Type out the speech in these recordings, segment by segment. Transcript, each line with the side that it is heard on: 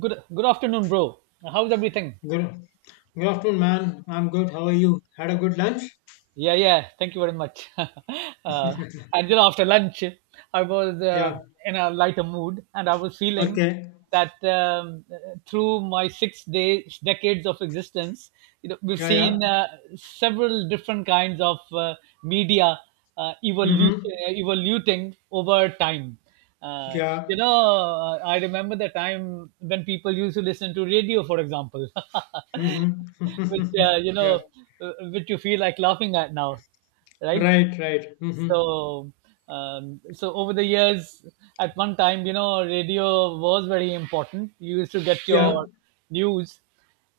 right: Good afternoon, bro. How's everything?
left: Good, good afternoon, man. I'm good. How are you? Had a good lunch?
right: Yeah, yeah. Thank you very much. After lunch, I was
left: Yeah.
right: in a lighter mood, and I was feeling
left: Okay.
right: that through my 6 days decades of existence. We've
left: Yeah, yeah.
right: seen several different kinds of media, uh, evolu-
left: Mm-hmm.
right: evoluting over time. Uh, you
left: Yeah.
right: know, I remember the time when people used to listen to radio, for example. which
left: Mm-hmm.
right: uh, you
left: yeah.
right: know, which you feel like laughing at now, right?
left: Right, right. Mm-hmm.
right: So, so over the years, at one time, radio was very important. You used to get
left: Yeah.
right: your news,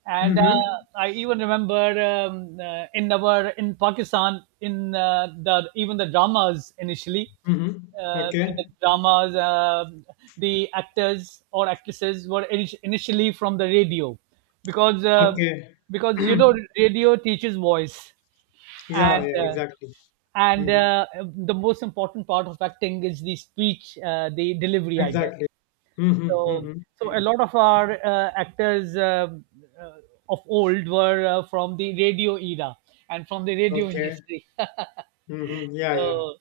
right: and
left: Mm-hmm.
right: I even remember, in our in Pakistan, in the dramas initially,
left: Mm-hmm.
right: in the
left: Okay.
right: dramas, the actors or actresses were, initially, from the radio, because uh,
left: Okay.
right: because radio teaches voice,
left: yeah,
right: and
left: yeah, exactly.
right: and
left: Mm-hmm.
right: uh, the most important part of acting is the speech, the delivery, I guess.
left: Exactly. Mm-hmm. Mm-hmm.
right: So so a
left: Mm-hmm.
right: lot of our actors, uh, of old, were from the radio era and from the radio
left: Okay.
right: industry.
left: Mm-hmm. Yeah, yeah.
right: So,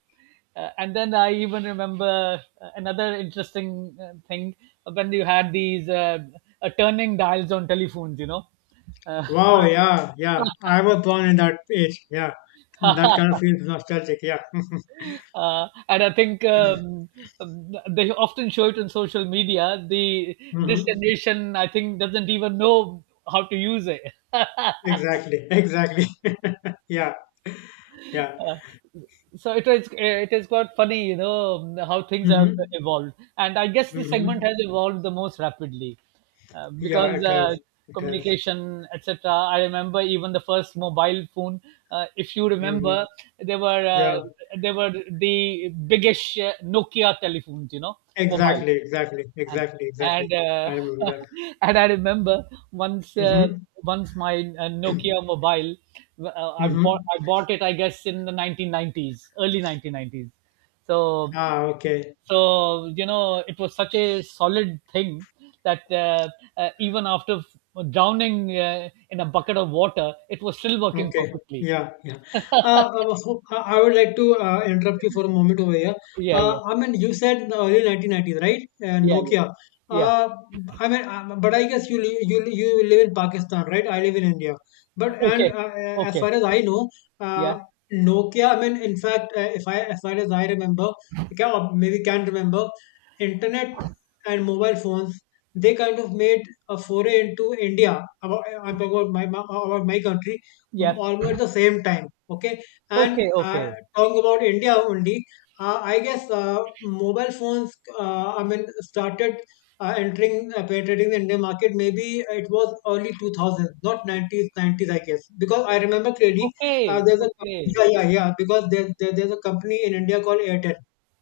right: and then I even remember another interesting thing, when you had these turning dials on telephones, Uh,
left: Wow, yeah, yeah. I was born in that age. Yeah. That kind of feels nostalgic. Yeah.
right: And I think, they often show it on social media. The this
left: Mm-hmm.
right: generation, I think, doesn't even know how to use it.
left: Exactly. Exactly. Yeah. Yeah.
right: Uh, so it is quite funny, how things have
left: Mm-hmm.
right: evolved. And I guess this segment has
left: Mm-hmm.
right: evolved the most rapidly,
left: Yeah,
right: because
left: it has. It has.
right: communication, etc. I remember even the first mobile phone. If you
left: Mm-hmm.
right: remember, there were uh,
left: Yeah.
right: there were the biggish Nokia telephones, mobile.
left: Exactly. Exactly.
right: And
left: Exactly. Exactly.
right: and
left: I remember that.
right: And I remember once uh,
left: Mm-hmm.
right: once my Nokia mobile, I
left: Mm-hmm.
right: bought it, I guess, in the 1990s, early 1990s. So
left: Ah, okay.
right: so it was such a solid thing that, even after drowning in a bucket of water, it was still working
left: Okay.
right: perfectly.
left: Yeah, yeah. Well, so, I would like to interrupt you for a moment over here.
right: Yeah, yeah,
left: I mean, you said in the early 1990s, right?
right: yeah, yeah,
left: Nokia.
right: yeah.
left: Uh, I mean, but I guess you you live in Pakistan, right? I live in India. But and
right: Okay,
left: as
right: okay,
left: far as I know,
right: yeah,
left: uh, Nokia. I mean, in fact, if I as far as I remember, can, or maybe can't remember, internet and mobile phones. They kind of made a foray into India. About, I'm talking about about my country mm,
right: yeah.
left: all at the same time. Okay, and
right: Okay, okay,
left: talking about India only, I guess mobile phones. I mean, started entering penetrating the Indian market. Maybe it was early 2000s, not 90s, 90s. I guess because I remember clearly
right: okay,
left: there's a
right: okay.
left: yeah yeah yeah because there's a company in India called Airtel.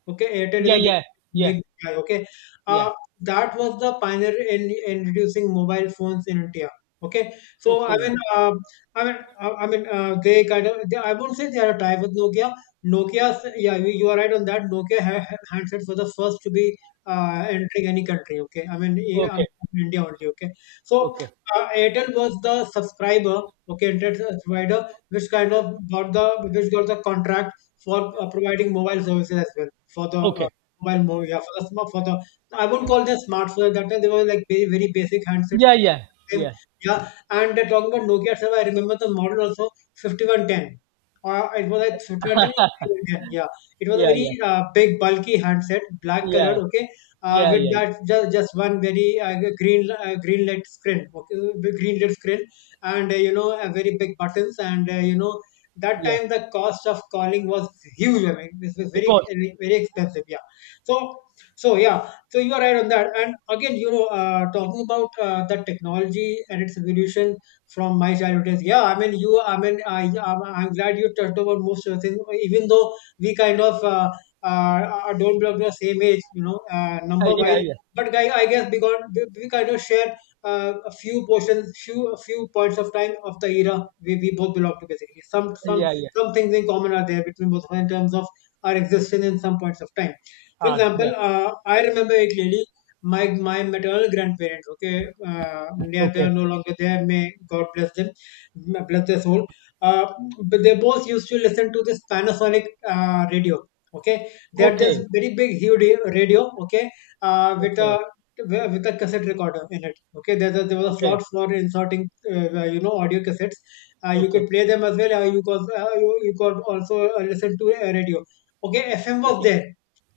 left: Okay, Airtel is
right: Yeah,
left: a very
right: yeah, yeah,
left: big guy. Okay,
right: yeah.
left: uh, that was the pioneer in introducing mobile phones in India. Okay, so I
right: Okay,
left: mean, I mean, they kind of. They, I won't say they are a tie with Nokia. Nokia's, yeah, you are right on that. Nokia handsets were the first to be entering any country. Okay, I mean, yeah, I'm
right: okay,
left: from India only. Okay, so
right: okay,
left: Airtel was the subscriber, okay, internet provider, which kind of got the which got the contract for providing mobile services as well for the.
right: okay.
left: Yeah, for the smart, for the I won't call them smartphones at that time. They were like very, very basic handsets.
right: Yeah, yeah,
left: Same,
right: yeah,
left: yeah, and they're talking about Nokia server. I remember the model also 5110. It was like 5110 or 5110. Yeah, it was a
right: yeah,
left: very
right: yeah,
left: big, bulky handset, black colored.
right: yeah,
left: Okay,
right: yeah,
left: with
right: yeah,
left: that just one very green green LED screen. Okay, big green LED screen, and very big buttons, and that
right: yeah,
left: time the cost of calling was huge. I mean, this was very
right: because.
left: very expensive. Yeah, so so yeah so you are right on that. And again, you know, talking about the technology and its evolution from my childhood days. Yeah, I mean, you. I mean, I'm glad you touched about most of the things. Even though we kind of don't belong to the same age, you know, number
right: Yeah,
left: wise.
right: yeah,
left: But I guess because we kind of share a few portions, few a few points of time of the era we both belong to. Basically,
right: yeah, yeah,
left: some things in common are there between both of us in terms of our existence in some points of time. For
right: are, yeah.
left: example, I remember it clearly. My maternal grandparents, okay, yeah, they
right: Okay,
left: are no longer there. May God bless them, bless their soul. Uh, but they both used to listen to this Panasonic radio. Okay, they had this
right: okay,
left: very big, huge radio. Okay, with a
right: okay,
left: with a cassette recorder in it. Okay, there was a slot
right: okay,
left: for inserting, you know, audio cassettes. You
right: okay,
left: could play them as well. You, you could also listen to a radio. Okay, FM was
right: okay,
left: there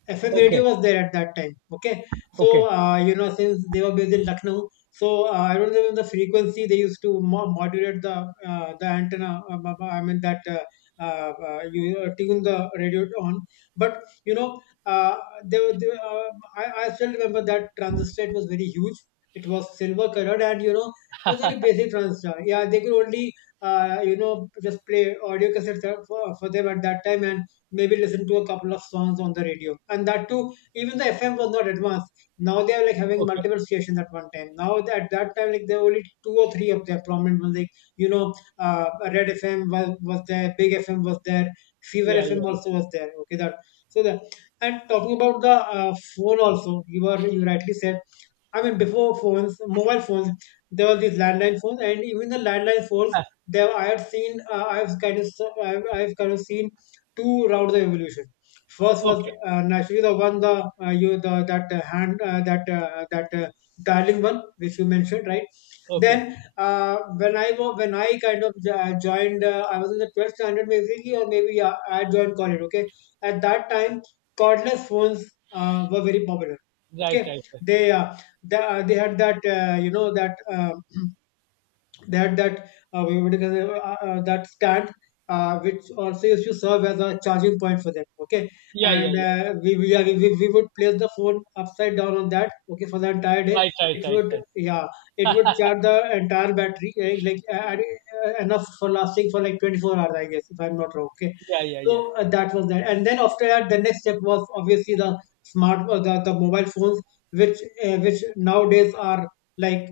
left: FM
right: okay,
left: radio was there at that time. Okay,
right: okay,
left: so you know since they were based in Lucknow, so I don't remember the frequency they used to modulate the antenna. I mean that you tune the radio on. But you know, they, were, I still remember that transistor. It was very huge. It was silver colored, and you know, it was very basic transistor. Yeah, they could only just play audio cassettes for them at that time, and maybe listen to a couple of songs on the radio. And that too, even the FM was not advanced. Now they are like having
right: okay.
left: multiple stations at one time. Now at that time, like there were only two or three of their prominent ones. Like you know, Red FM was there, Big FM was there, Fever
right: Yeah, yeah,
left: FM
right: yeah.
left: also was there. Okay, that so that and talking about the phone also, you rightly said. I mean, before phones, mobile phones, there were these landline phones, and even the landline phones.
right: Ah,
left: There, I had seen. I've, I've kind of seen two route the evolution. First was
right: okay,
left: naturally the one the you the that hand that that dialing one which you mentioned right.
right: okay.
left: Then when I kind of joined, I was in the twelfth standard maybe or maybe yeah, I joined college. Okay, at that time cordless phones were very popular.
right: Right,
left: Okay,
right: right, right.
left: they uh, they had that that that we would that stand which also used to serve as a charging point for them okay
right: Yeah, yeah,
left: and
right: yeah.
left: yeah, we we would place the phone upside down on that okay for the entire day
right: Right, right,
left: it
right: right,
left: would
right: right.
left: yeah it would charge the entire battery eh, like enough for lasting for like 24 hours I guess if I'm not wrong okay
right: Yeah, yeah, yeah.
left: so that was that and then after that the next step was obviously the the mobile phones which which nowadays are like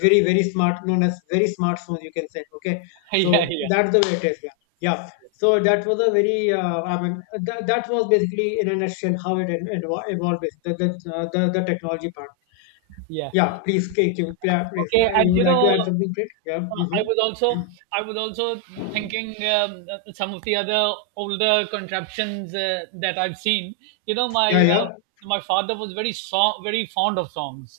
left: very very smart known as very smartphones you can say okay so
right: Yeah, yeah,
left: that's the way it is yeah yeah so that was a very that was basically in a nutshell how it evolved the technology part
right: yeah.
left: yeah please Kate, please
right: Okay.
left: you
right: and
left: would
right: you
left: like
right: know
left: to add something please. Yeah
right: I was also
left: mm-hmm.
right: I was also thinking, some of the other older contraptions that I've seen. My
left: yeah yeah
right: father was very fond of songs.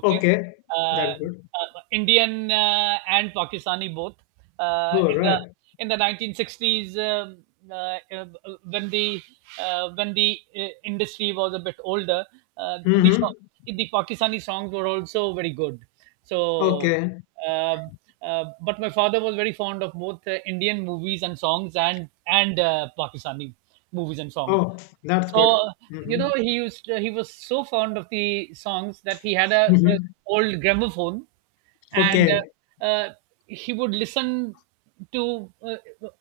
right: Okay,
left: okay
right: uh,
left: that's good
right: uh, Indian and Pakistani, both,
left: all
right: in the
left: right
right: 1960s, uh, uh, when the, industry was a bit older, uh, the
left: mm-hmm.
right: song- the Pakistani songs were also very good. So,
left: okay
right: uh, but my father was very fond of both, Indian movies and songs, and Pakistani movies and songs.
left: oh that's good
right: So,
left: mm-hmm.
right: he was so fond of the songs that he had a,
left: Mm-hmm.
right: old gramophone, and
left: okay
right: uh, uh, he would listen to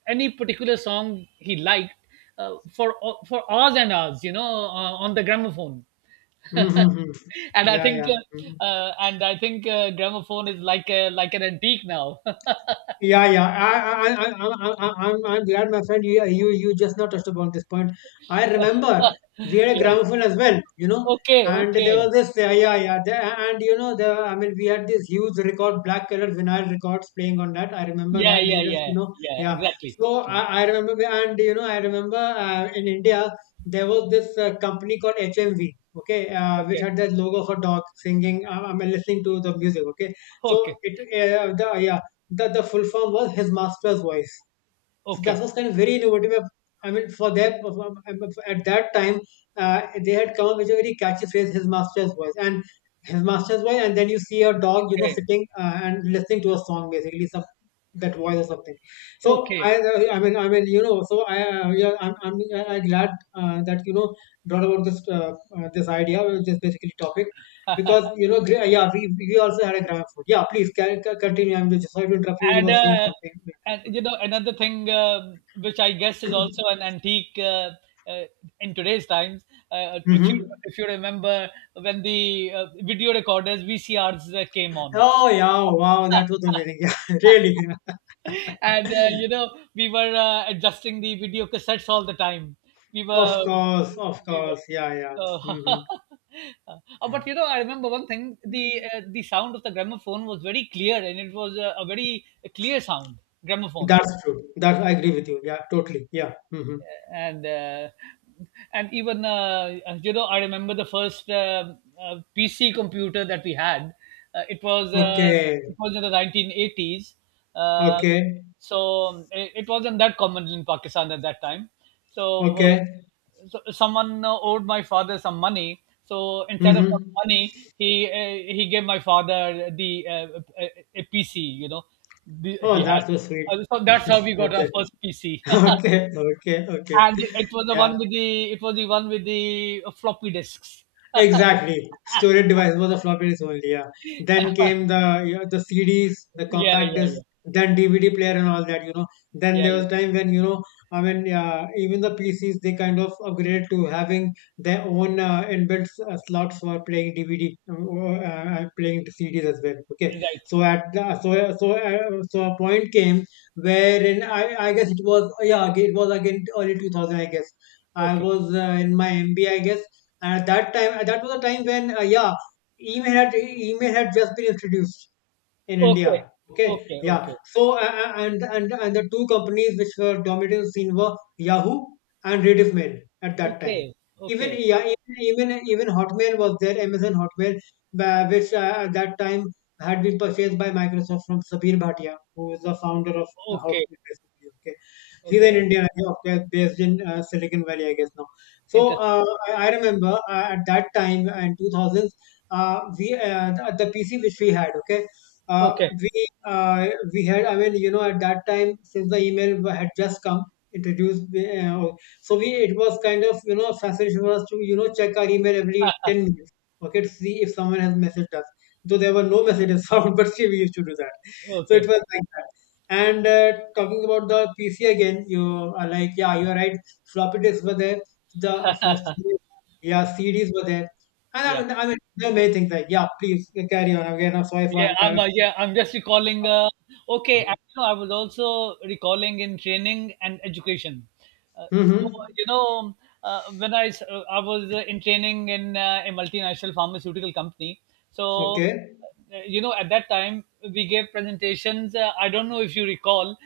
right: any particular song he liked for hours and hours. On the gramophone.
left: mm-hmm. Mm-hmm.
right: and I
left: yeah
right: think,
left: yeah Mm-hmm.
right: and I think gramophone is like a like an antique now.
left: Yeah, yeah. I'm glad, my friend. You just now touched upon this point. I remember we had a
right: Yeah.
left: gramophone as well, you know,
right: Okay.
left: and there
right: Okay.
left: was this, yeah, yeah, yeah. And you know, the, I mean, we had this huge record, black colored vinyl records playing on that. I remember
right: Yeah.
left: that. They
right: Yeah.
left: just, you
right: Yeah.
left: know,
right: Yeah.
left: yeah.
right: Exactly.
left: So
right: Exactly.
left: I remember, and you know, I remember in India there was this company called HMV, okay, which
right: Okay.
left: had the logo of a dog singing. I'm listening to the music, okay. So
right: Okay,
left: it, the yeah that the full form was His Master's Voice. So that
right: okay,
left: was kind of very innovative. I mean, for them, at that time, they had come up with a very catchy phrase, "His master's voice," and his master's voice, and then you see a dog, you know,
right: okay,
left: sitting and listening to a song, basically some that voice or something. So
right: okay.
left: I mean, you know, so yeah, I'm glad that you know brought about this this idea, this basically topic, because you know, yeah, we also had a gram food. Yeah, please continue. I'm just sorry to interrupt you. You
right: And
left: were saying
right: uh,
left: something.
right: and another thing, which I guess is also an antique, uh, in today's times. If
left: Mm-hmm.
right: you remember when the video recorders, VCRs, came on.
left: Oh yeah, wow, that was amazing. Yeah, really.
right: And we were adjusting the video cassettes all the time, we
left: Of
right: were
left: course, of
right: we were
left: course. Yeah, yeah. hmm
right: but I remember one thing: the sound of the gramophone was very clear, and it was a very clear sound, gramophone.
left: That's true. That I agree with you. Yeah, totally. Yeah. hmm
right: And uh, and even, I remember the first, PC computer, that we had. Uh, it was uh,
left: Okay.
right: it was in the 1980s. Uh,
left: Okay.
right: so it wasn't that common in Pakistan at that time. So,
left: Okay.
right: so someone owed my father some money. So instead of
left: hmm
right: some money, he gave my father the a, PC. He
left: Oh,
right: had.
left: that's so sweet.
right: So that's
left: Mhm.
right: how we got
left: Okay.
right: our first PC.
left: Okay. Okay. Okay.
right: And it was the
left: Yeah.
right: one with the floppy disks.
left: Exactly. Storage device was the floppy disk only, yeah. Then came the you know, the CDs, the
right: Yeah,
left: compact
right: yeah,
left: disc,
right: yeah,
left: then DVD player and all that, you know. Then
right: yeah,
left: there was
right: yeah.
left: time when, you know, I mean, yeah, even the PCs, they kind of upgraded to having their own slots for playing DVD, or playing the CDs as well. Okay.
right: Right.
left: So at the, so so so a point came wherein I guess it was it was again early 2000 I guess. I
right: Okay.
left: was in my MBA I guess, and at that time, that was a time when, yeah, email had just been introduced in
right: Okay.
left: India. Okay,
right: Okay.
left: yeah.
right: Okay.
left: So and the two companies which were dominating the scene were Yahoo and Rediff Mail at that time.
right: Okay.
left: Even
right: Okay.
left: yeah, even even even Hotmail was there, Amazon Hotmail, which at that time had been purchased by Microsoft from Sabir Bhatia, who is the founder of
right: Okay.
left: Hotmail, basically. Okay? He's an
right: Okay.
left: Indian, I think, okay, based in Silicon Valley, I guess now. So
right: Interesting.
left: I remember at that time in 2000s, we the PC which we had, okay,
right: Okay.
left: we had. At that time, since the email had just come introduced, so we, it was kind of, a facility for us to, check our email every 10 minutes, okay, to see if someone has messaged us. Though there were no messages found, but still we used to do that. So it was
right: Okay.
left: like that. And talking about the PC again, you are like, yeah, you're right. Floppy disks were there. The first, yeah, CDs were there. And
right: Yeah.
left: there are many things like, yeah, please carry on. Again, I'm sorry for
right: Yeah,
left: I'm kind
right: I'm
left: of.
right: uh, yeah, I'm just recalling. Okay, I was also recalling in training and education. Uh, so
left: Mm-hmm.
right: you know, I was in training in a multinational pharmaceutical company. So,
left: Okay.
right: at that time, we gave presentations. I don't know if you recall,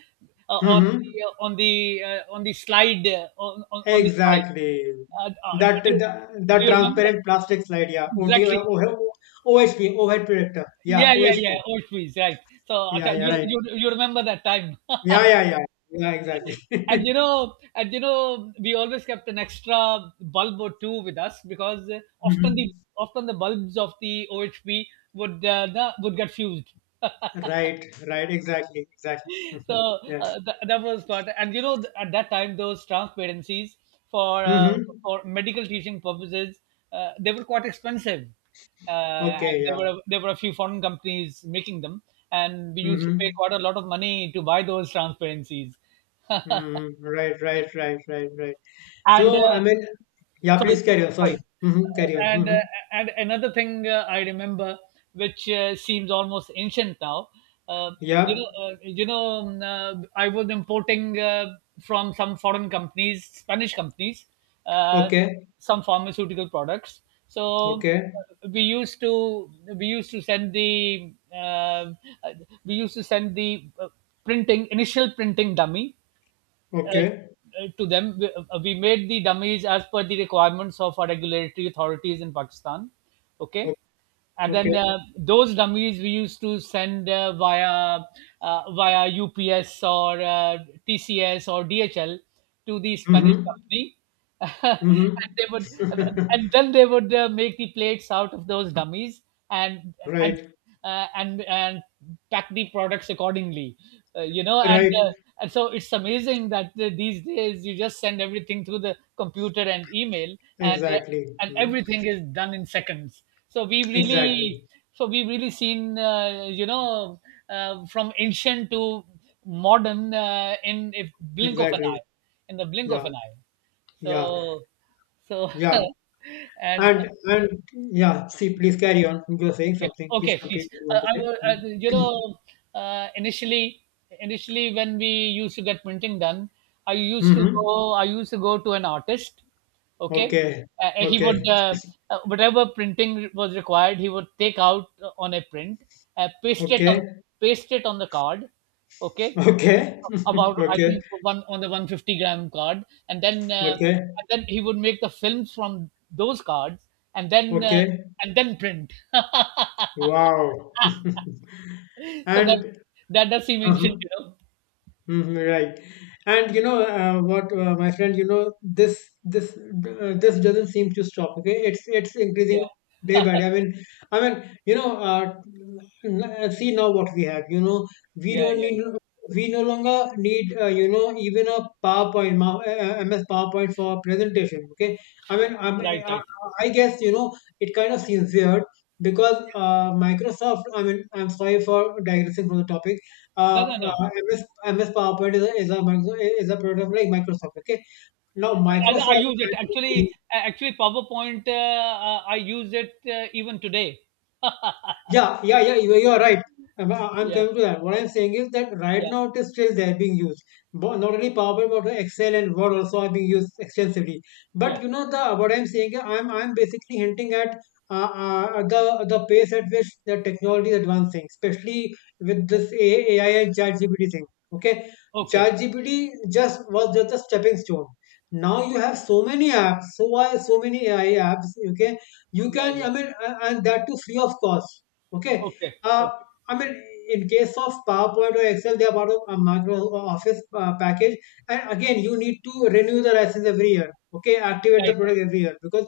right: on
left: Mm-hmm.
right: the uh, on the uh, on the slide, on the slide.
left: Exactly.
right: Uh, uh,
left: That
right: do,
left: the,
right: you,
left: the
right: do you remember that?
left: transparent plastic slide, yeah. OT,
right: Exactly.
left: OHP, overhead projector. Yeah,
right: Yeah, yeah,
left: OHP.
right: yeah. Old trees, right? So
left: Yeah,
right: acha,
left: yeah,
right: you
left: right.
right: you you remember that time?
left: Yeah, yeah, yeah. Yeah, exactly.
right: and you know, and you know, we always kept an extra bulb or two with us, because
left: Mhm.
right: often the bulbs of the OHP would get fused.
left: Right, right, exactly, exactly. Mhm.
right: So,
left: Yeah.
right: that was part. And at that time, those transparencies for uh,
left: Mm-hmm.
right: for medical teaching purposes, they were quite expensive, and
left: Okay,
right: there
left: yeah.
right: were a few foreign companies making them, and we used to pay
left: Mm-hmm.
right: quite a lot of money to buy those transparencies.
left: Mm-hmm. Right, right, right, right, right.
right: and
left: So, I mean, yeah,
right: Sorry,
left: please carry on. Sorry.
right: sorry.
left: Mm-hmm. Carry on.
right: And
left: Mm-hmm.
right: uh, and another thing I remember, which seems almost ancient now. uh,
left: Yeah.
right: I was importing from some foreign companies, Spanish companies, uh,
left: Okay.
right: some pharmaceutical products. So,
left: Okay.
right: uh, we used to we used to send the, uh, we used to send the uh, printing initial printing dummy
left: Okay.
right: to them. We made the dummies as per the requirements of our regulatory authorities in Pakistan.
left: o-
right: Okay. And then
left: Okay.
right: those dummies we used to send via UPS or TCS or DHL to the Spanish
left: Mm-hmm.
right: company, and they
left: Mm-hmm.
right: would, and then they would make the plates out of those dummies, and and
left: Right,
right: and pack the products accordingly, uh, you know and
left: right.
right: uh, and so it's amazing that, these days, you just send everything through the computer and email, and uh,
left: Exactly.
right: and
left: Mm.
right: everything is done in seconds. so we've
left: Exactly.
right: really so we've really seen, from ancient to modern,
left: Exactly.
right: in the blink of
left: Yeah.
right: an eye.
left: Yeah.
right: So so
left: Yeah.
right: and
left: And yeah, see, please carry on. You're saying
right: Okay,
left: something. Please
right: okay,
left: complete
right: please.
left: what you want to
right: I will,
left: say.
right: uh, initially, initially when we used to get printing done,
left: Mhm.
right: I used to go to an artist. Okay,
left: Okay.
right: he would,
left: Okay.
right: whatever printing was required, he would take out, on a print, uh, paste it
left: Okay.
right: on, paste it on the card. Okay,
left: Okay.
right: about, I
left: Okay.
right: think, one, on the 150-gram card, and then
left: Okay.
right: he would make the films from those cards, and then
left: Okay.
right: print.
left: Wow.
right: So that
left: And
right: that does, he mentioned,
left: uh-huh.
right: you know?
left: Mhm. Right. And you know, what, my friend, you know, this doesn't seem to stop. Okay, it's
right: Yeah,
left: increasing day by day. I mean, you know, n- See now what we have. You know, we
right: yeah,
left: don't
right: yeah,
left: need. We no longer need, even a PowerPoint, MS PowerPoint for presentation. Okay, I mean, I'm,
right: yeah. Right,
left: uh, I,
right: right.
left: I guess, you know, it kind of seems weird because Microsoft. I mean, I'm sorry for digressing from the topic
right: No, no, no. I,
left: MS PowerPoint is a, is a product like Microsoft. Okay, now
right: I, I
left: Microsoft.
right: use it, actually. Actually, PowerPoint. I use it even today.
left: Yeah, yeah, yeah. You are right. I'm
right: Yeah,
left: coming to that. What I'm saying is that right
right: yeah,
left: now it is still there being used. Bo- Not only PowerPoint, but Excel and Word also are being used extensively.
right: yeah.
left: But you know the what I'm saying is, I'm basically hinting at the pace at which the technology is advancing, especially with this AI and ChatGPT thing. Okay,
right: Okay.
left: ChatGPT just was just a stepping stone. Now you have so many apps, so are so many AI apps. Okay, you
right: Yeah,
left: can,
right: yeah.
left: I mean, and that too free of cost. Okay.
right: Okay,
left: Uh,
right: okay.
left: I mean, in case of PowerPoint or Excel, they are part of a Microsoft Office package. And again, you need to renew the license every year. Okay, activate the
right: Right, right,
left: product every year, because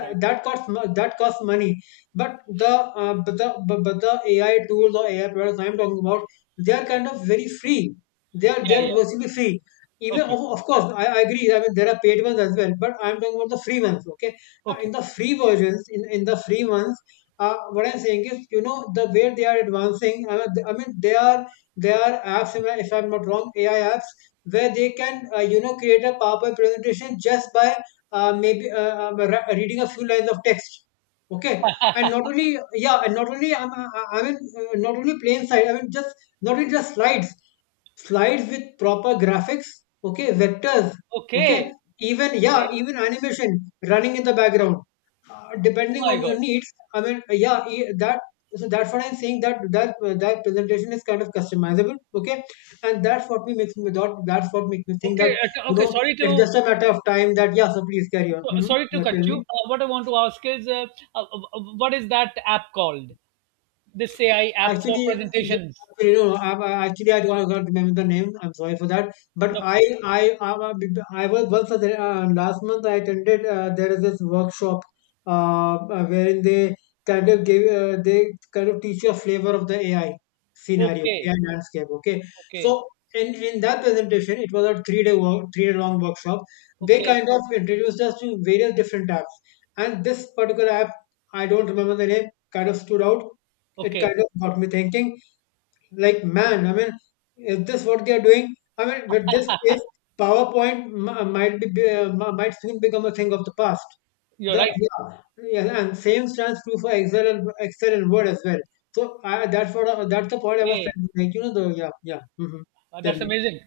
right: right.
left: that costs mo- that costs money. But the AI tools or AI products I'm talking about, they are kind of very free. They
right: Yeah,
left: are
right: yeah.
left: virtually free. Even,
right: Okay,
left: of course, I agree. I mean, there are paid ones as well, but I'm talking about the free ones. Okay, now in
right: okay.
left: the free versions, in the free ones, what I'm saying is, you know, the way they are advancing. I mean, they are apps, if I'm not wrong, AI apps where they can, create a PowerPoint presentation just by reading a few lines of text. Okay, and not only not only plain side. I mean, just not only just slides, slides with proper graphics, okay, vectors, okay,
right: Okay. Okay.
left: even animation running in the background, depending
right: Oh my
left: on
right: God.
left: your needs. i mean uh, yeah e- that that's what I'm saying, that that presentation is kind of customizable, okay. and that's what me makes me that, that's what makes me think
right: Okay.
left: that, you
right: Okay.
left: know, it's just a matter of time. That yeah So please carry on. Hmm,
right: Sorry to
left: yeah,
right: cut
left: tell me.
right: you. What I want to ask is, uh, uh, what is that app called? This AI app for
left: Actually, yeah,
right: presentations.
left: actually, you know, I- actually, I don't I can't remember the name. I'm sorry for that. But
right: No problem.
left: I was once at last month, I attended. There is this workshop, wherein they kind of gave, they kind of teach you a flavor of the AI scenario,
right: Okay.
left: AI landscape. Okay, so
right: Okay.
left: in that presentation, it was a 3 day long workshop. They
right: Okay.
left: kind of introduced us to various different apps, and this particular app, I don't remember the name, kind of stood out. It
right: Okay.
left: kind of got me thinking, like, man, I mean, is this what they are doing? I mean, with this pace, PowerPoint might be might soon become a thing of the past.
right: You're
left: The
right: right.
left: yeah, yeah, and same stands true for Excel and Word as well. So I, that's what I, that's the point I was
right: Okay.
left: trying to make. You know, the yeah, yeah. Hmm. Tell
right: That's
left: me.
right: amazing.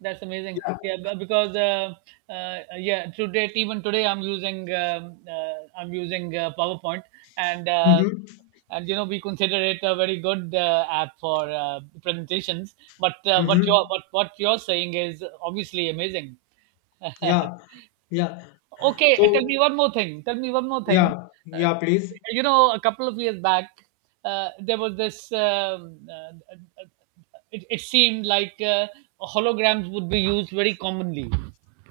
right: That's amazing.
left: Yeah.
right: Yeah, because, yeah, today even today, I'm using, PowerPoint, and uh,
left: Mm-hmm.
right: and we consider it a very good app for presentations. But,
left: Mm-hmm.
right: what you're saying is obviously amazing.
left: Yeah. Yeah.
right: Okay, tell
left: So
right: me one more thing. Tell me one more thing.
left: yeah.
right: Uh,
left: Yeah. Please.
right: a couple of years back, there was this. Uh, it seemed like holograms would be used very commonly,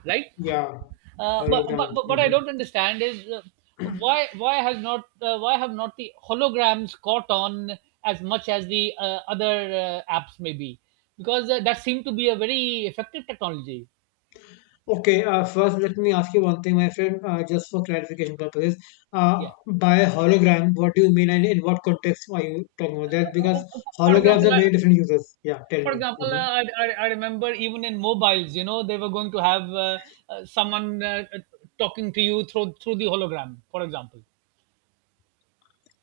right: right?
left: Yeah.
right: Uh, but, but
left: Hologram.
right: but what I
left: Mm-hmm.
right: don't understand is, why have not the holograms caught on as much as the other apps, maybe because that seemed to be a very effective technology.
left: Okay, first let me ask you one thing, my friend, just for clarification purposes.
right: Yeah.
left: By hologram, what do you mean, and in what context are you talking about that? Because
right: Uh, uh, For
left: holograms
right: example,
left: have very different uses. Yeah, tell
right: For
left: me.
right: example,
left: Mhm.
right: I remember even in mobiles, you know, they were going to have someone talking to you through the hologram. For example,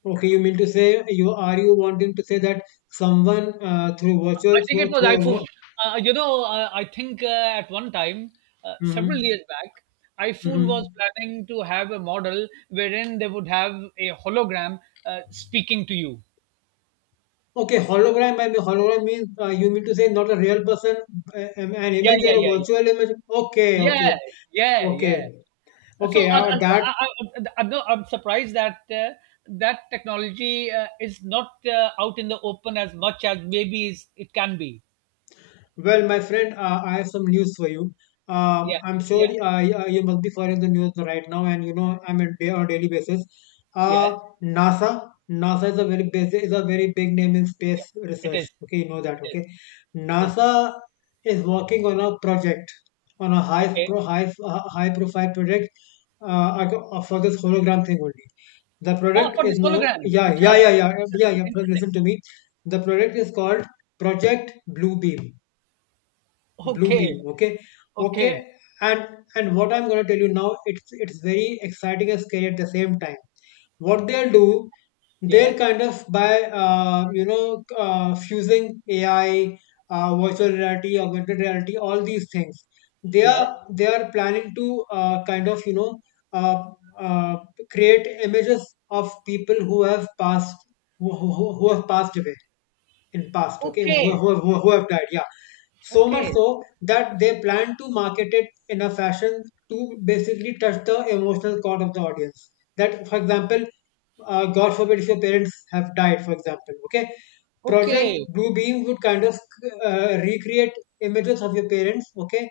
left: Okay, you mean to say, you are you wanting to say that someone through virtual
right: I think it
left: through,
right: was
left: through a
right: iPhone.
left: wo-
right: I think at one time, several
left: Mhm.
right: years back, iPhone was
left: Mhm.
right: planning to have a model wherein they would have a hologram speaking to you.
left: Okay, hologram. I mean, hologram means, you mean to say, not a real person, an
right: Yeah,
left: image
right: yeah,
left: or a
right: yeah, yeah,
left: virtual image. Okay, okay,
right: yeah, yeah,
left: okay,
right: yeah. so,
left: okay.
right: so
left: That
right: I, I'm, not, I'm surprised that that technology is not out in the open as much as maybe it can be.
left: Well, my friend, I have some news for you.
right: Yeah,
left: I'm sure
right: yeah,
left: you must be following the news right now, and you know, I'm a day on a daily basis. Uh,
right: yeah,
left: NASA is a very big, is a very big name in
right: yeah.
left: space
right: It
left: research.
right: is.
left: Okay, you know that.
right: It is.
left: Okay,
right: It is.
left: NASA is working on a project, on a
right: Okay.
left: high profile project, for this hologram thing only. The
right: Ah,
left: product
right: for
left: is
right: this
left: no,
right: hologram.
left: yeah,
right: Acha.
left: yeah, yeah, yeah, yeah,
right: Interesting.
left: yeah. Listen
right: Interesting.
left: to me. The product is called Project Bluebeam, blue beam
right: Okay.
left: okay, okay.
right: Okay.
left: And what I'm going to tell you now, it's very exciting and scary at the same time. What they'll do, they're
right: Yeah.
left: kind of, by fusing AI, virtual reality, augmented reality, all these things,
right: Yeah.
left: they are planning to, kind of, you know, uh, uh, create images of people who have passed, who have passed away in past, okay,
right: Okay.
left: who have died, yeah. So much
right: Okay.
left: so that they plan to market it in a fashion to basically touch the emotional chord of the audience, that, for example, god forbid, if your parents have died, for example, okay, Project
right: Okay.
left: Bluebeam would kind of recreate images of your parents, okay,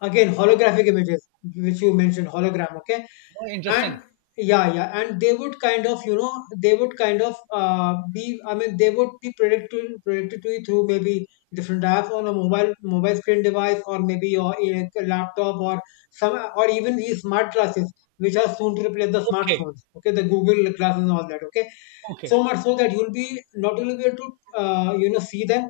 left: again holographic images, which you mentioned, hologram, okay.
right: Oh,
left: and
right: interesting.
left: yeah Yeah, and they would kind of, you know, they would kind of be I mean they would be predicted to you through maybe different apps on a mobile screen device, or maybe your a laptop, or some, or even these smart glasses which are soon to replace the
right: Okay.
left: smartphones, okay, the Google glasses and all that, okay.
right: Okay.
left: So much so that you'll be not only be able to see them,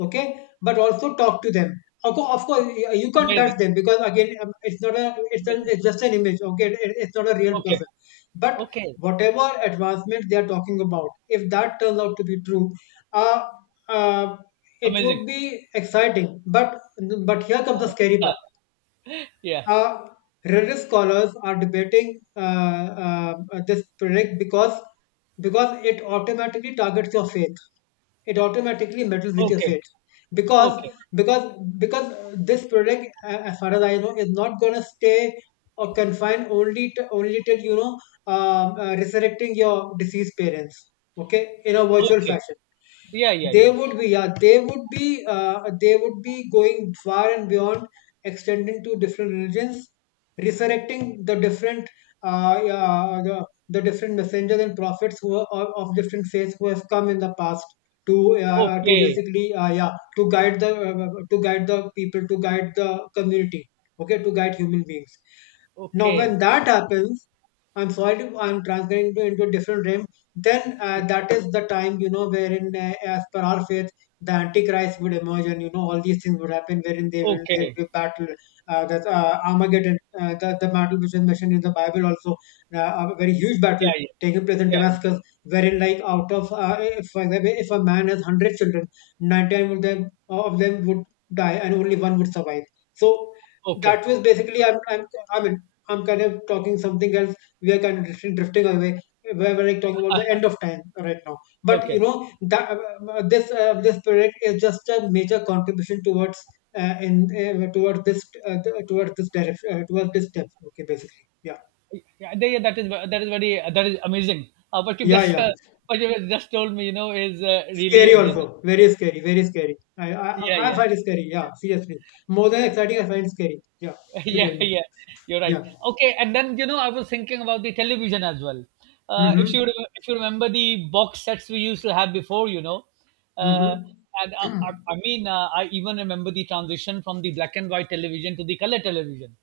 left: okay, but also talk to them. Of course, of course, you can't
right: Amazing.
left: touch them, because again, it's not a,
right: Amazing.
left: it's just an image. Okay, it's not a real
right: Okay.
left: person. But
right: Okay.
left: whatever advancement they are talking about, if that turns out to be true, uh, uh, it
right: Amazing.
left: would be exciting. But here comes the scary
right: Uh,
left: part.
right: yeah.
left: uh, Religious scholars are debating uh, this project, because it automatically targets your faith. It automatically meddles with your
right: Okay.
left: faith, because
right: Okay.
left: because this project, as far as I know, is not gonna stay or confined only to only till, you know, resurrecting your deceased parents. Okay, in a virtual
right: Okay.
left: fashion
right: Yeah, yeah,
left: they
right: yeah.
left: would be, yeah, they would be going far and beyond, extending to different religions, resurrecting the different, the different messengers and prophets who are of different faiths who have come in the past to
right: Okay.
left: basically, to guide the to guide the people, to guide the community, okay, to guide human beings. Now, when
right: Okay.
left: that happens, I'm sorry, to, I'm transferring to, into a different realm, then that is the time you know wherein, as per our faith, the antichrist would emerge, and you know all these things would happen wherein they will they
right: Okay.
left: will battle, that armageddon, the battle which is mentioned in the bible also, a very huge
right: Yeah,
left: battle
right: yeah.
left: taking place in
right: Yeah, yeah.
left: damascus, wherein, like, out of if, for example, if a man has 100 children, 99 of them would die and only one would survive. So
right: Okay.
left: that was basically I'm, I mean, I'm kind of talking something else. We are kind of drifting away. We're like talking about the end of time right now. But you
right: Okay.
left: know that, this project is just a major contribution towards, in towards this, towards this direction, towards this step, okay, basically, yeah.
right: Yeah, yeah, yeah, that is amazing.
left: Yeah, yeah,
right: What you just told me, you know, is really
left: scary also,
right: amazing.
left: very scary, very scary. i i, I
right: Yeah,
left: I
right: yeah,
left: find it scary, yeah, seriously. More than
right: yeah.
left: exciting, I find it scary, yeah. You
right: Yeah,
left: tell me.
right: yeah, you're right.
left: Yeah.
right: Okay, and then you know I was thinking about the television as well. If you
left: Mm-hmm.
right: if you remember the box sets we used to have before, you know, uh,
left: Mm-hmm.
right: and I mean I even remember the transition from the black and white television to the color television,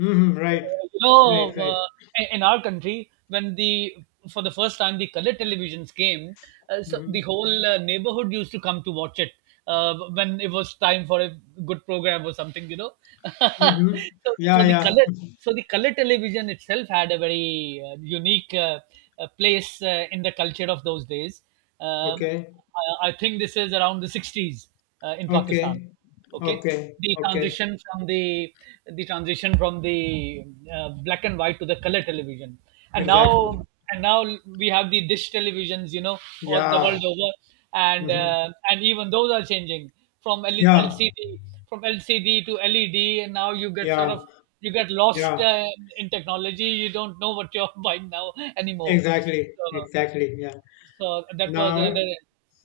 left: Mm-hmm. Right,
right: you
left: right,
right: know,
left: right.
right: in our country, when the for the first time the color televisions came, so the
left: Mm-hmm.
right: whole neighborhood used to come to watch it when it was time for a good program or something, you know.
left: Mm-hmm.
right: so,
left: Yeah,
right: so the
left: yeah.
right: color, so the color television itself had a very unique place in the culture of those days. Um
left: Okay,
right: I think this is around the 60s in
left: okay.
right: Pakistan. Okay,
left: Okay,
right: the
left: okay,
right: transition from the the transition from the black and white to the color television, and
left: exactly.
right: now we have the dish televisions, you know, all the
left: Yeah.
right: world over,
left: Hmm.
right: and even those are changing from
left: Yeah,
right: LCD to LED, and now you get sort
left: yeah,
right: of you get lost
left: yeah,
right: in technology. You don't know what you're buying now anymore.
left: exactly,
right: So,
left: exactly. Yeah.
right: so that was
left: Now,
right: another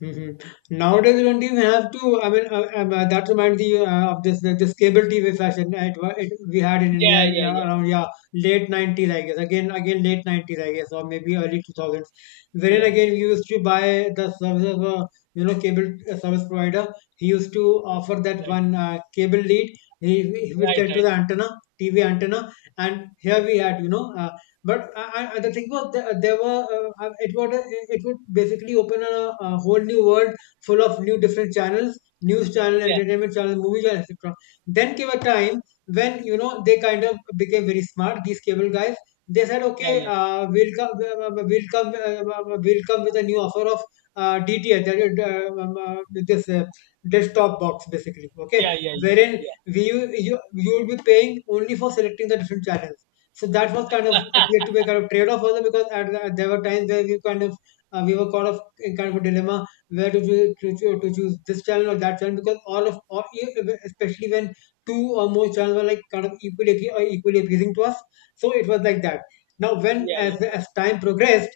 left: mhm.
right: yeah.
left: Nowadays, you don't even have to. That reminds me of this cable TV fashion, we had in India
right: Yeah,
left: in,
right: yeah, yeah,
left: around, yeah, late 90s, I guess. Again, late 90s, I guess, or maybe early 2000s. Wherein
right: yeah.
left: again, we used to buy the service of a, you know, cable service provider. He used to offer that
right: Right,
left: one, cable lead. He would
right: right,
left: get to
right: right,
left: the antenna, TV antenna, and here we
right: right.
left: had, you know, but the thing was, there were it would, it would basically open a whole new world full of new different channels, news channel,
right: Yeah,
left: entertainment channel, movie channel, etc. Then came a time when, you know, they kind of became very smart. These cable guys, they said,
right: yeah,
left: okay,
right: yeah,
left: we'll come, we'll come, we'll come with a new offer of, DTH, that is, this desktop box, basically. Okay,
right: yeah, yeah,
left: wherein
right: yeah,
left: we you would be paying only for selecting the different channels. So that was kind of, appeared to be a kind of trade-off also, because at there were times where we kind of, we were caught of in kind of a dilemma where to to choose this channel or that channel, because all of all, e, e, especially when two or more channels were like kind of equally or equally appealing to us. So it was like that. Now, when,
right: yeah, yeah,
left: as time progressed,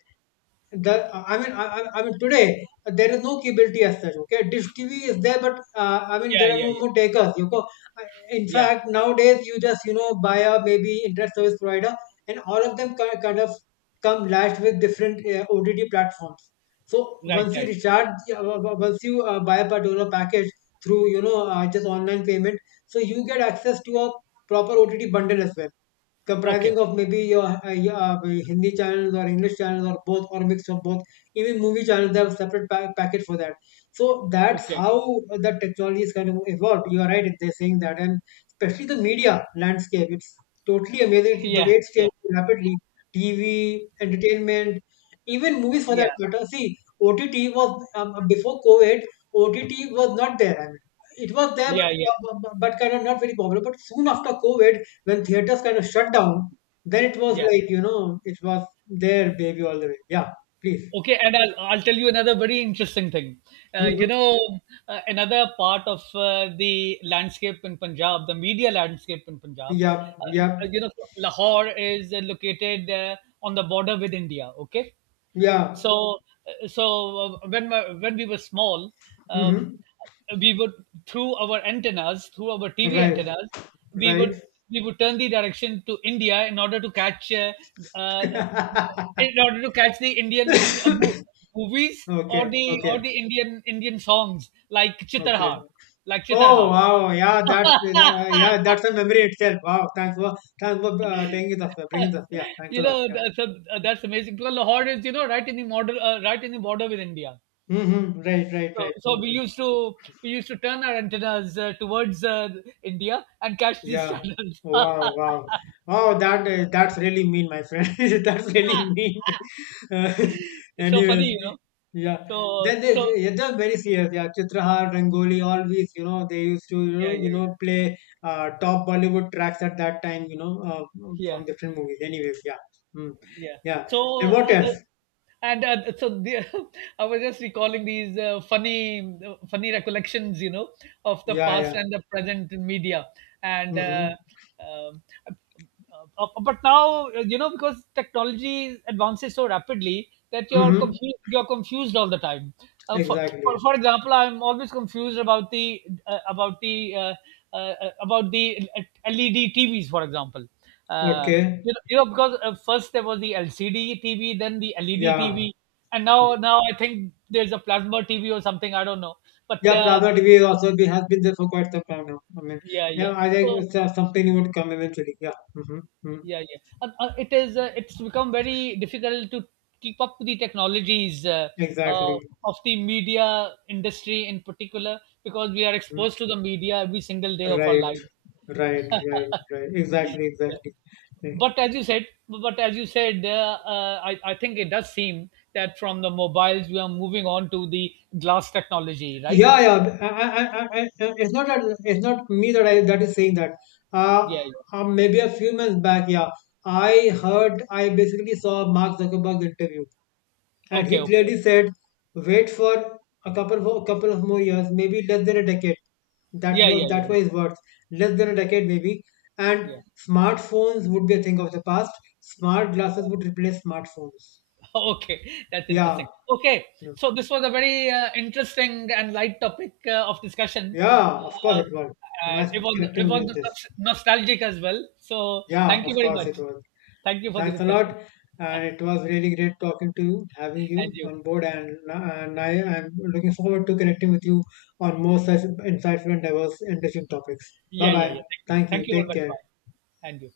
left: the I mean today, there is no capability as such. Okay, dish TV is there, but, I mean,
right: yeah,
left: there
right: yeah, yeah,
left: are
right: yeah,
left: no
right: yeah, yeah.
left: more takers, you know. In
right: Yeah.
left: fact, nowadays you just, you know, buy a maybe internet service provider, and all of them kind of come lashed with different, ott platforms. So
right: Right,
left: once you
right: right.
left: recharge, once you buy a particular package through, you know, just online payment, so you get access to a proper ott bundle as well,
right: Okay,
left: comprising of maybe your Hindi channels or English channels or both or mix of both. Even movie channels have separate packet for that. So that's
right: okay.
left: how the technology is kind of evolved. You are right, they're saying that, and especially the media landscape. It's totally amazing the way
right: Yeah,
left: it's
right: yeah,
left: changing rapidly. TV, entertainment, even movies for that
right: yeah,
left: matter. See, OTT was, before COVID. OTT was not there. I mean, it was there,
right: yeah, yeah,
left: but but kind of not very popular. But soon after COVID, when theaters kind of shut down, then it was
right: yeah.
left: like, you know, it was
right: Yeah.
left: their baby, all the way. Yeah, please.
right: Okay, and I'll tell you another very interesting thing. Uh, you
left: Mm-hmm.
right: know, Another part of the landscape in Punjab, the media landscape in Punjab,
left: Yeah, yeah,
right: you know, Lahore is located on the border with India, okay?
left: yeah.
right: so so when we were small, um,
left: Mm-hmm.
right: we would, through our TV
left: Right,
right: antennas, we
left: right.
right: would, we would turn the direction to India in order to catch uh, in order to catch the Indian movies
left: Okay,
right: or the
left: okay,
right: or the indian indian songs like
left: okay.
right: Chitarhar, like
left: Oh
right: Chitarhar.
left: wow, yeah, that's a memory itself. Wow, thanks for taking it up, bringing it up. Yeah, thanks a
right: you
left: lot.
right: know,
left: Yeah.
right: th- so that's amazing. Because Lahore is, you know, right in the border, right in the border with India.
left: Mm-hmm. Right, right,
right: So,
left: right.
right: so we
left: Hmm.
right: used to we used to turn our antennas towards India and catch these
left: Yeah.
right: channels.
left: Wow, wow. Oh, that, that's really mean, my friend. That's really mean. Uh,
right: It's so funny,
left: anyways,
right: you know.
left: yeah.
right: So
left: Then
right: so
left: yeah, they're very serious. Yeah, Chitrahar, Rangoli, always, you know, they used to,
right: yeah yeah
left: you
right: yeah
left: know, play, top Bollywood tracks at that time, you know,
right: yeah.
left: from different movies. Anyways, yeah. Mm,
right: Yeah.
left: yeah. And
right: So,
left: what
right: uh, uh,
left: else?
right: and uh, so the, I was just recalling these funny, funny recollections, you know, of the
left: Yeah,
right: past
left: yeah.
right: and the present in media, and
left: Mm-hmm.
right: um, uh, but now you know because technology advances so rapidly that you're
left: Mm-hmm.
right: confused. You're confused all the time. Uh, for, for
left: Exactly.
right: for example, I'm always confused about the about the LED TVs, for example. Uh,
left: Okay.
right: because first there was the LCD TV, then the LED
left: Yeah.
right: TV, and now I think there's a plasma TV or something. I don't know, but
left: Yeah, plasma TV has been there for quite some time now. I mean,
right: yeah, yeah.
left: yeah, I think
right: So
left: it's, something would come eventually. Yeah, mm-hmm, mm,
right: yeah, yeah. And, it is it's become very difficult to keep up with the technologies uh,
left: exactly.
right: of the media industry in particular because we are
left: Mm.
right: exposed to the media every single day of our
left: Right,
right: lives.
left: right, right, right. Exactly,
right: Yeah.
left: exactly, exactly.
right: But as you said, I think it does seem that from the mobiles we are moving on to the glass technology, right?
left: Yeah, yeah. It's not that, it's not me that, I that is saying that. Uh,
right: Yeah, yeah.
left: Maybe a few months back, yeah, I basically saw Mark Zuckerberg's interview, and he
right: Okay, okay.
left: clearly said, wait for couple of more years, maybe less than a decade. That
right: Yeah,
left: was
right: yeah, yeah,
left: that
right: yeah,
left: was his words. Less than a decade, maybe. And
right: yeah.
left: smartphones would be a thing of the past. Smart glasses would replace smartphones.
right: Okay, that's
left: Yeah.
right: interesting. Okay, so this was a very interesting and light topic of discussion
left: Yeah, of course
right: uh,
left: it was.
right: and
left: Nice
right: it was
left: connecting
right: it
left: me
right: was
left: with this.
right: nostalgic as well, so
left: Yeah,
right: thank you
left: of
right: very
left: course it
right: much,
left: was.
right: thank you for the
left: Thanks a
right: discussion.
left: lot, and it was really great talking to you, having
right: And
left: you
right: you.
left: on board, and I am looking forward to connecting with you on more such insightful and diverse, interesting topics. Bye
right: Yeah yeah
left: bye.
right: yeah, thank you,
left: Thank you.
right: thank you very
left: Take
right: much,
left: care.
right: bye. And you.